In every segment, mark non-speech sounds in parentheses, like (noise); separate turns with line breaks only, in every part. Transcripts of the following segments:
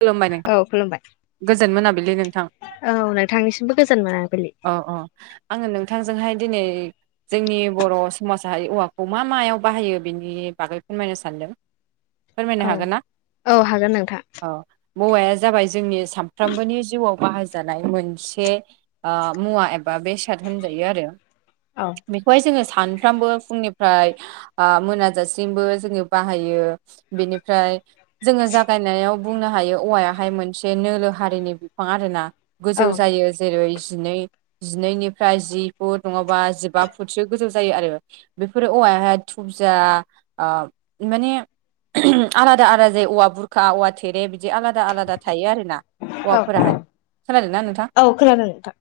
खुलुमबाय न
औ खुलुमबाय
गोजोन मोनाबिलै नोंथां‌।
औ नोंथांनिसिमबो गोजोन मोनाबिलि
अ अ आङो नोंथांजोंहाय दिनै जोंनि बर' समाजारि औवाखौ मा मायाव बाहायो बेनि बागै फोरमायनो सानदों।
(inaudible)
फोरमायनो हागोन ना?
औ हागोन नोंथाङ।
औ मौवाया जाबाय जोंनि सानफ्रामबोनि जिउआव बाहायजानाय मोनसे मुवा एबा बेसाद होनजायो आरो।
औ
बेहाय जोङो सानफ्रामबो फुंनिफ्राय मोनाजासिमबो जोङो बाहायो। बेनिफ्राय जोङो जागायनायाव बुंनो हायो औवायाहाय मोनसे नोलो हारिनि बिफां आरोना
औ
गोजौ जायो। जेरै जिनै जिनैनिफ्राय जि फुट नङाबा जिबा फुटसो गोजौ जायो आरो। बेफोरो औवाहाय थुबजा माने। आलादा आलादा जाय औवा बुरखा औवा थेरे बिदि आलादा आलादा थायो आरो ना।
औ
औौवाफोराहाय सालायला नोंथां।
औ खोनादों नोंथां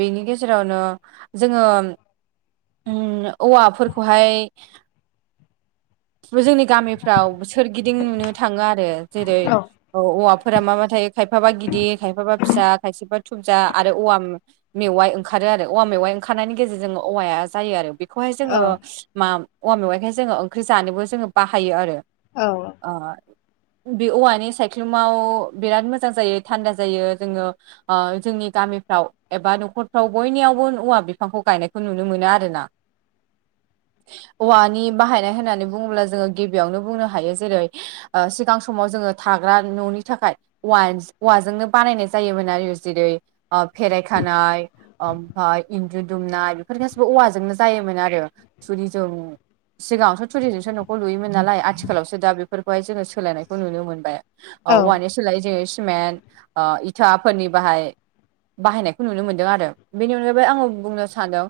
बेनि गेजेरावनो जोङो औवाफोरखौहाय। जोंनि गामिफ्राव सोरगिदिं नुनो थाङो आरो जेरै
औ
औवा। फोर माबा थायो खायफाबा गिदिर खायफाबा फिसा खायफाबा थुबजा आरो औवाम। मेवाइ ओंखारो आरो औवाेवाइ ओंखारनायनि गेजेरजों औवाया जायो आरो बे। खौहाय जोङो
औ
मा औवा मेवाइखाय जोङो ओंख्रि जानोबो जोङो बाहायो आरो।
औ।
अ। बे औवानि सायख्लुमाव बिराद मोजां जायो थान्दा जायो जोङो। जोंनि गामिफ्राव एबा न'खरफ्राव बयनियावबो औवा बिफांखौ गायनायखौ नुनो मोनो आरो ना।
(inaudible)
औवानि बाहायनाय होननानै बुङोब्ला जोङो गिबियावनो बुंनो हायो जेरै। सिगां। समाव जोङो थाग्रा न'नि थाखाय औव औवाजोंनो बानायनाय जायोमोन आरो जेरै। फेरायखानाय। ओमफ्राय इन्न्दु दुमनाय बेफोर गासैबो औवाजोंनो जायोमोन आरो थुरिजों। सिगाङावस' थुरिजोंसो न'खौ लुयोन नालाय आथिखालावसो दा बेफोरखौहायोङो सोलायनाय। खौ नुनो मोनबाय
औ
औवानि सोलाय जोङो सिमेन्ट इथाफोरनि बाहाय। बाहायनायखौ नुनो मोनदों आरो बेनि अनगायैबो आङो बुंनो सानदों।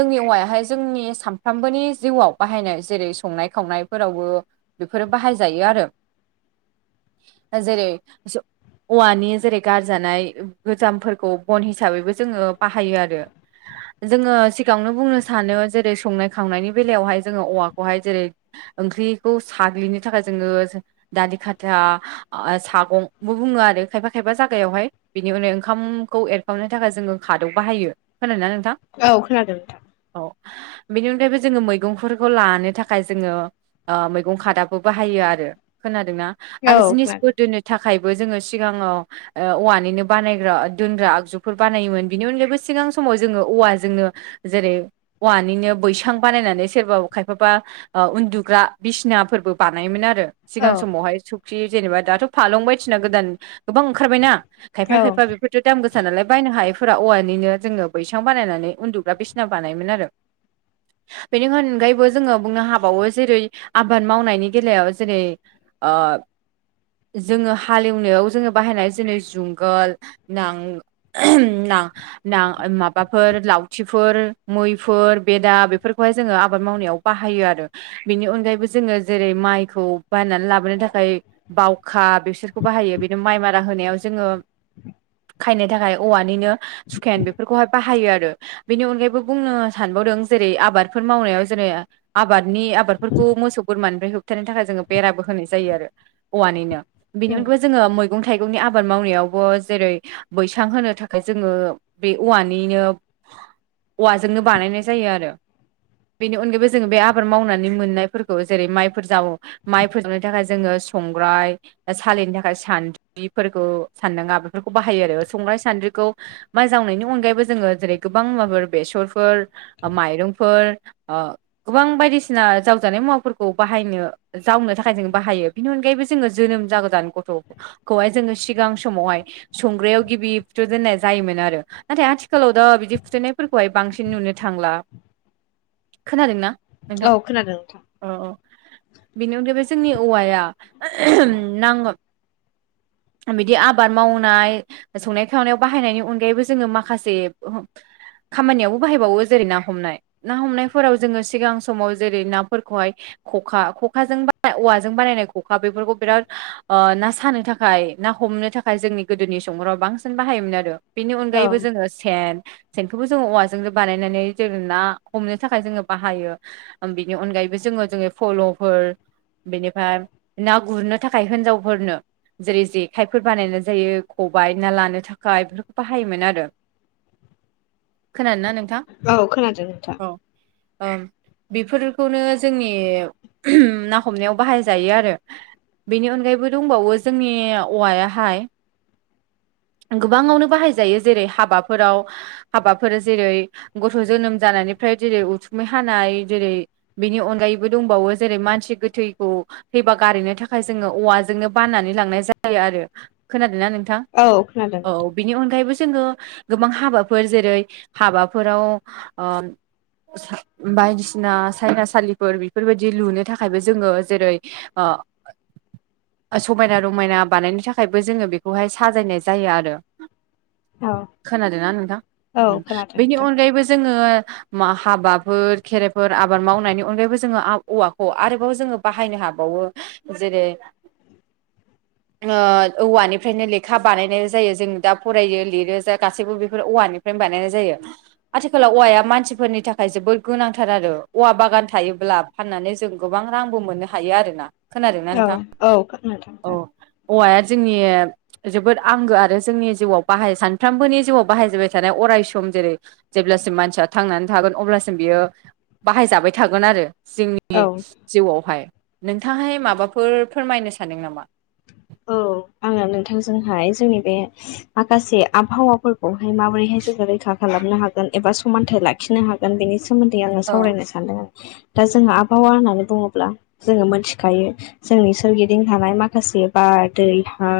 जोंनि औवायाहाय जोंनि सानफ्रामबोनि जिउआव बाहायनाय जेरै संनाय खावनायफोरावबो। बेफोरो बाहायजायो आरो। जेरै। औवानि जेरै गारजानाय गोजामफोरखौ बन हिसाबैबो जोङो बाहायो आरो। जोङो सिगाङावनो बुंनो सानो जेरै संनाय खावनायनि बेलायावहाय जोङो औवाखौहाय जेरै। ओंख्रिखौ साग्लिनो थाखाय जोङो दानि खाथिा। सागंबो बुङो आरो खायफा खायफा जायगायावहाय। बिनि उनाव ओंखामखौ एरखाबनो थाखाय जोङो खादौ बाहायो ख ना नोंथां।
औ खोनादों।
औ बेनि अनगायैबो जोङो मैगंफोरखौ लानो थाखाय जोङो। मैगं खादाबो बाहायो आरो खोनादोंना
औ
आरो जिनिसफोर
खोनादों
दोनो। थाखायबो जोङो सिगाङाव। औवानिनो बानायग्रा दोनग्रा आगजुफोर बानायोमोन बिनि अनगायैबो सिगां समाव जोङो औवाजोंनो। जेरै औवानिनो बैसां बानायनानै सोरबा खायफाबा। उन्दुग्रा बिसिनाफोरबो बानायोमोन आरो। सिगां
औ
समावहाय सुखि जेनेबा दाथ' फालं बायदिना गोदान गोबां ओंखारबायना। खायफा
औ
खायफा बेफोर। थु दाम गोसा नालाय बायनो हायैफोरा औवानिनो जोङो बैसां बानायनानै उन्दुग्रा बिसिना बानायोमोन आरो।
(inaudible)
बेनि अनगायैबो जोङो बुंनो हाबावो जेरै आबाद मावनायनि बेलायाव जेरै। आरो। जोङो हालेवनायाव जोङो बाहायनाय जेरै जुंगाल नांग। न। ना माबाफोर लावथिफोर मैफोर बेदा बेफोरखौहाय जोङो आबाद मावनायाव। बाहायो आरो बेनि अनगायैबो जोङो जेरै माइखौ। बायनानै लाबोनो थाखाय बावखा बेसोरखौ बाहायो बिदिनो माइ मारा होनायाव जोङो। खायनो थाखाय औवानिनो सुखेन बेफोरखौहाय बाहायो आरो। बेनि अनगायैबो बुंनो सानबावदों जेरै आबादफोर मावनायाव जेरै। आबादनि आबादफोरखौ मोसौ बोरमानिफ्राय होबथानो थाखाय जोङो। बेराबो होनाय जायो आरो औवानिनो बेनि
उम
अनगायबो जोङो म। मैगं थाइगंनि आबाद मावनायावबो जेरै। बैसां होनो थाखाय जोङो बे औवानिनो औवाजोंनो बानायनाय जायो आरो। बेनि अनगायैबो जोंङो बे आबाद मावनानै मोननायफोरखौ जेरै माइफोर जावो माइफोर जावनो थाखाय जोङो संग्राय सालिनो थाखाय सान्द्रिफोरखौ सान्दांगा बेफोरखौ बाहायो आरो संग्राय सान्द्रिखौ माइ जावनायनि अनगायैबो जोङो जेरै गोबां माबाफोर बेसरफोर माइरंफोर गोबां बायदिसिना जावजानाय मुवाफोरखौ बाहायनो। जावनो थाखाय जों बाहायो बिनि अनगायैबो जोङो जोनोम जागोदान गथ' खौहाय जोङो सिगां समावहाय संग्रायाव गिबिथ' दोननाय जायोमोन आरो। नाथाय आथिखालाव दा बिदि फुथुनायफोरखौहाय बांसिन नुनो थांला खोनादोंना
औ खोनादों नोंथां।
अ अ बेनि अनगायैबो जोंनि औवाया नांगो बिदि आबाद मावनाय। संनाय खावनायाव बाहायनायनि अनगायैबो जोङो माखासे ओहो खामानियावबो बाहायबावो जेरै ना हमनाय। ना हमनायफोराव जोङो सिगां समाव जेरै नाफोरखौहाय खखा ख खाजों बा औवाजों बानायनाय खखा बेफोरखौ बेराद ओ ना सानो थाखाय ना हमनो थाखाय जोंनि गोदोनि समफोराव बांसिन बाहायोमोन आरो। बिनि
औ
अनगायैबो जोङो सेन सेनखौबो जोङो औवाजों बानायनानै जों ना हमनो थाखाय जोङो बाहायो‌। ओम बेनि अनगायैबो जोङो जोङो फल' फोर बेनिफाय ना गुरनो थाखाय होनजावफोरनो जेरै जेखायफोर बानायनाय जायो खबाइ ना लानो थाखाय बेफोरखौ बाहायोमोन आरो।
(inaudible)
खोनादोंना नोंथां?
औ खोनादों नोंथां।
औ ओम बेफोरखौनो जोंनि ना हमनायाव बाहायजायो आरो। बेनि अनगायैबो दंबावो जोंनि औवायाहाय गोबाङावनो बाहाय जायो जेरै हाबाफोराव हाबाफोर जेरै गथ' जोनोम जानायनिफ्राय जेरै उथुमाय हानाय जेरै बिनि अनगायैबो दंबावो जेरै मानसि गोथैखौ थैबा गारहैनो थाखाय जोङो औवाजोंनो बाननानै लांनाय जायो आरो। खोनादोना नोंथां?
औ खोनादों
औ
नोंथां
बिनि अनगायैबो जोङो गोबां हाबाफोर जेरै हाबाफोराव ओ असा बायदिसिना सायनासालिफोर बेफोरबायदि दि लुनो थाखायबो जोङो जेरै ओ समायना रमायना बानायनो थाखायबो जोङो बेखौहाय साजायनाय जायो आरो।
औ
खोनादोंना नोंथां?
औ
उम
खोनादों
बिनि
नोंथां
अनगायैबो जोङो मा हाबाफोर खेराइफोर आबाद मावनायनि अनगायैबो जोङो आ औवाखौ आरोबाव जोङो बाहायनो हाबावो। जेरै
(inaudible)
ओ औवानिफ्रायनो लेखा बानायनाय जायो जों दा फरायो लिरो जा गासैबो बेफोर औवानि फ्रायनो बानायनाय जायो। आथिखालाव औवाया मानसिफोरनि थाखाय जोबोद गोनांथार आरो। औवा बागान थायोब्ला फाननानै जों गोबां रांबो मोननो हायो आरोना। खोनादोंना नोंथां?
औ औ
औ।
नोंथां
औवाया जोंनि जोबोद आंगो आरो जोंनि जिउआव बाहाय सानफ्रोमबोनि जिउआव बाहायजाबाय थानाय अराय सम जेरै जेब्लासिम मानसिया थांनानै थागोन अब्लासिम बियो बाहाय जाबाय थागोन आरो। जोंनि
औ
जिउआवहाय नोंथांहाय माबाफोर फोरमायनो सानदों नामा?
औ आङो नोंथांजोंहाय जोंनि बे माखासे आबहावाफोरखौहाय माबोरैहाय जोङो रैखा खालामनो हागोन एबा समानथाइ लाखिनो हागोन बेनि सो मोन्दै आङो
औ
सावरायनो सानदों। दा जोङो आबहावा होननानै बुङोब्ला जोङो मोनथिखायो जोंनि सोरगिदिं थानाय माखासे बार, दै, हा,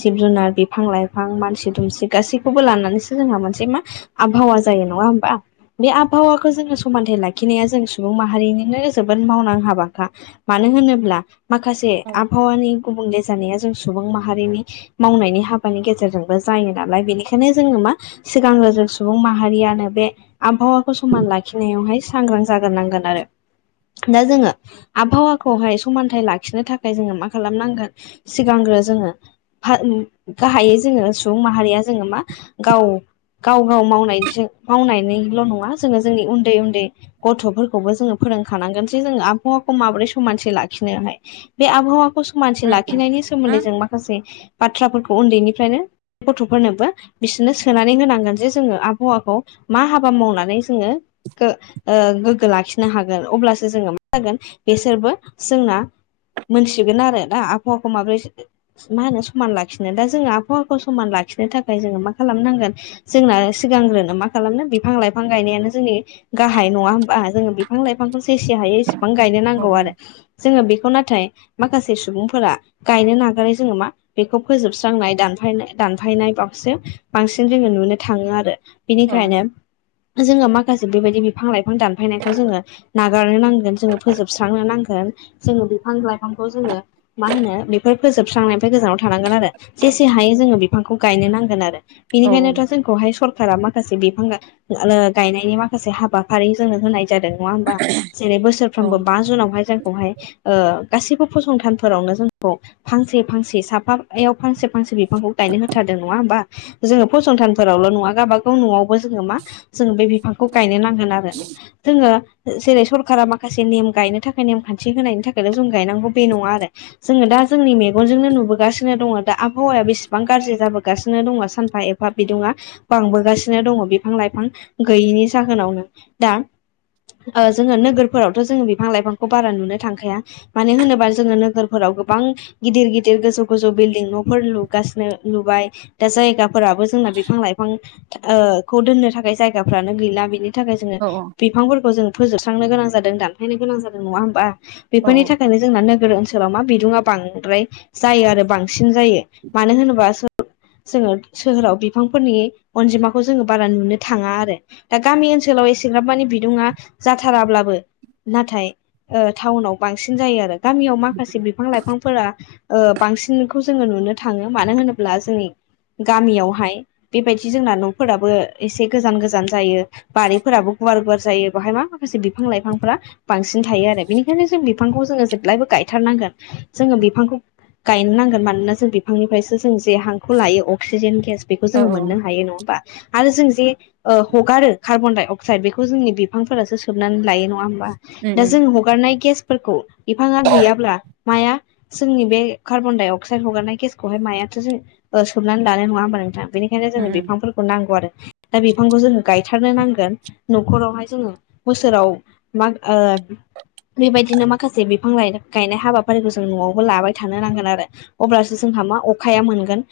जिब जुनार, बिफां लाइफां, मानसि दुमसि, गासैखौबो लानानैसो जोंहा मोनसे मा आबहावा जायो नङा होमबा? बे आबहावाखौ जोङो समानथाइ लाखिनाया जों सुबुं माहारिनिनो जोबोद मावनां हाबाखा। मानो होनोब्ला माखासे
औ
आबहावानि गुबुंले जानाया जों सुबुं माहारिनि मावनायनि हाबानि गेजेरजोंबो जायो नालाय बिनिखायनो जोङो मा सिगांङो जों सुबुं माहारियानो बे आबहावाखौ समान लाखिनायावहाय सांग्रां जाग्रोनांगोन आरो दा जोङो आबहावाखौहाय समानथाइ लाखिनो थाखाय जोङो मा खालामनांगोन सिगांग्रो जोङो फा गाहायै जोङो सुबुं माहारिया जोङो मा गाव गाव गाव मावनायजों मावनानैनिल' नङा जोङो जोंनि उन्दै उन्दै गथ'फोरखौबो जोङो फोरोंखानांगोनसे जोङो आबहावाखौ माबोरै समानसि लाखिनोहाय। बे आबहावाखौ समानथि
उम
लाखिनायनि सोमोन्दै
उम
जों माखासे बाथ्राफोरखौ उन्दैनिफ्रायनो गथ'फोरनोबो बिसोरनो सोनानै होनांगोन जे जोङो आबहावाखौ मा हाबा मावनानै जोङो ओ गोगो लाखिनो हागोन अब्लासो जोङो मा जागोन बिसोरबो जोंना मोनथिगोन आरोना आबहावाखौ माब्रै मा होनो समान लाखिनो दा जोङो आबहावाखौ समान लाखिनो थाखाय जोङो मा खालामनांगोन जोंना सिगांग्रोनो मा खालामनो बिफां लाइफां गायनायानो जोंनि गाहाय नङा होमबा जोङो बिफां लाइफांखौ जेसे हायो एसे गोबां गायनो
हो
नांगौ आरो जोङो बेखौ नाथाय माखासे सुबुंफोरा गायनो नागारै जोङो मा बेखौ फोजोबस्रांनाय दानफायनाय दानफायनाय बावसो बांसिन जोङो नुनो थाङो आरो।
औ
बिनिखायनो जोङो माखासे बेबायदि बिफां लाइफां दानफायनायखौ जोङो नागारनो नांगोन जोङो फोजोबस्रांनो नांगोन। जोङो बिफां लाइफांखौ जोङो मा होनो बेफोर फोजोबस्रांनायनिफ्राय गोजानाव थानांगोन आरो जेसे हायो जोङो बिफांखौ गायनो नांगोन आरो।
औ
बिनिखायनोथ' जोंखौहाय सरकारा माखासे बिफां ओ गायनायनि माखासे हाबाफारि जोंनो होनाय जादों नङा होमबा जेरै बोसोर
औ
फ्रोमबो बा जुनावहाय जोंखौहाय ओ गासिबो फसंथान फोरावनो जोंखौ फांसे फांसे साफायाव फांसे फांसे बिफांखौ गायनो होथारदों नङा होमबा। जोङो फसंथानफोरावल' नङा गावाबागाव न'आवबो जोङो मा जोङो बे बिफांखौ गायनो नांगोन आरो। जोङो जेरै सरखारा माखासे नेम गायनो थाखाय नेमखान्थि होनायनि थाखायल' जों गायनांगौ बे नङा आरो। जोङो दा जोंनि मेगनजोंनो नुबोगासिनो दङ दा आबहावाया बेसेबां गाज्रि जाबोगासिनो दङ सानफा एफा बा बिदुुंआ बांबोगासिनो दङ बिफां लाइफां गैयिनि जाहोनावनो दा ओ जोङो नोगोरफोराव थ' जोंङो बिफां लाइफांखौ बारा नुनो थांखाया मानो होनोबा जोङो नोगोर फोराव गोबां गिदिर गिदिर गोजौ गोजौ बिल्डिं न'फोर लुगासिनो लुबाय दा जायगाफोराबो जोंना बिफां लाइफां ओ खौ दोननो थाखाय जायगाफ्रानो गैला बिनि थाखाय जोङो
औ
बिफांफोरखौ जों फोजोबस्रांनो गोनां जादों दानफायनो गोनां जादों नङा होमबा
औ
बेफोरनि थाखाय जोंना नोगोर ओनसो लाव मा बिदुंआ बांद्राय जायो आरो बांसिन जायो। मानो होनोबा जोङो सोहोराव बिफांफोरनि अनजिमाखौ जोङो बारा नुनो थाङा आरो दा गामि ओनसोलाव एसेग्राब माने बिदुङा जाथाराब्लाबो नाथाय ओ टाउनाव बांसिन जायो आरो गामियाव माखासे बिफां लाइफांफोरा ओ बांसिनखौ जोङो नुनो थाङो मानो होनोब्ला जोंनि गामियावहाय बेबायदि जोंना न'फोराबो एसे गोजान गोजान जायो। बारिफोराबो गुवार गुवार जायो बेहाय मा माखासे बिफां लाइफांफोरा बांसिन थायो आरो बेनिखायनो जों बिफांखौ जोङो जेब्लायबो गायथारनांगोन जोङो बिफांखौ गायनो नांगोन मानोना जों बिफांनिफ्रायसो जों जे हांखौ लायो अक्सिजेन गेस बेखौ
औ
जोङो
औ
मोननो हायो नङा होमबा आरो जों जे हगारो कार्बन डाइ अक्साइद बेखौ जोंनि बिफांफोरासो सोबनानै लायो नङा होम
उम
दा
उम
जों हगारनाय गेसफोरखौ बिफाङा गैयाब्ला माया जोंनि बे कार्बन डाइ अक्साइड हगारनाय गेसखौहाय मायाथ'सो सोमनानै लानाय नङा होमबा नोंथां? बेनि बेखायनो
औ
जोङो
उम
बिफांफोरखौ नांगौ आरो। दा बिफांखौ जोङो गायथारनो नांगोन। न'खरावहाय जोङो बोसोराव माइ ओ बेबायदिनो माखासे बिफां लइ गायनाय हाबाफारिखौ जों न'आवबो लाबाय थानो नांगोन आरो अब्लासो जोंहा मा अखाया मोनगोन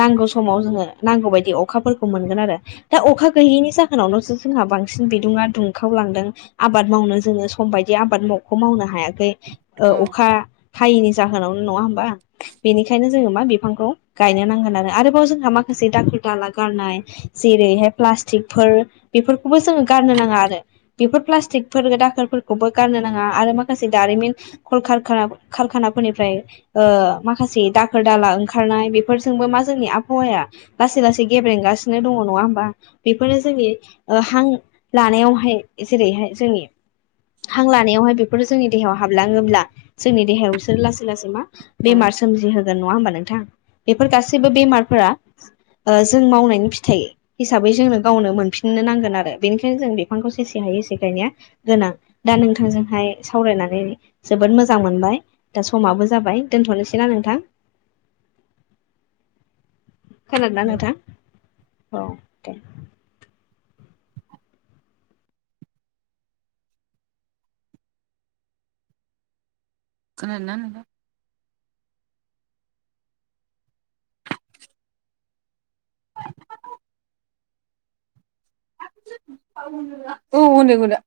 नांगौ समाव जोङो नांगौ बायदि अखाफोरखौ मोनगोन आरो दा अखा गैयैनि जाहोनावनोसो जोंहा बांसिन बिदुङा दुंखावलांदों आबाद मावनो जोङो सम बायदि आबाद मावखौ मावनो हायाखै ओ
औ
अखा थायैनि जाहोनावनो नङा होमबा बेनिखायनो जोङो मा बिफांखौ गायनो नांगोन आरो आरोबाव जोंहा माखासे दाखोर दाला गारनाय जेरैहाय प्लास्टिकफोर बेफोरखौबो जोङो गारनो नाङा आरो बेफोर प्लास्टिकफोर दाखोरफोरखौबो गारनो नाङा आरो माखासे दारिमिन (unintelligible) कारखानाफोरनिफ्राय ओ माखासे दाखोर दाला ओंखारनाय बेफोरजोंबो मा जोंनि आबहावाया लासै लासै गेब्रेंगासिनो दङ नङा होमबा बेफोरनो जोंनि हां लानायावहाय जेरैहाय जोंनि हां लानायावहाय बेफोर जोंनि देहायाव हाबलाङोब्ला जोंनि देहायावसोर लासै लासै मा
औ
बेमार सोमजिहोगोन नङा होमबा नोंथाङा बेफोर गासैबो बेमारफोरा ओ जों मावनायनि फिथाइ हिसाबै जोंनो गावनो मोनफिननो नांगोन आरो बेनिखायनो जों बिफांखौ सेसे हाय एसे गायनाया गोनां दा नोंथांजोंहाय सावरायनानै जोबोद मोजां मोनबाय दा समाबो जाबाय दोनथ'नोसैना नोंथां खोनादों ना
औ
नोंथां ओ दे
खोनादों ना नोंथां औ होनांगौ दा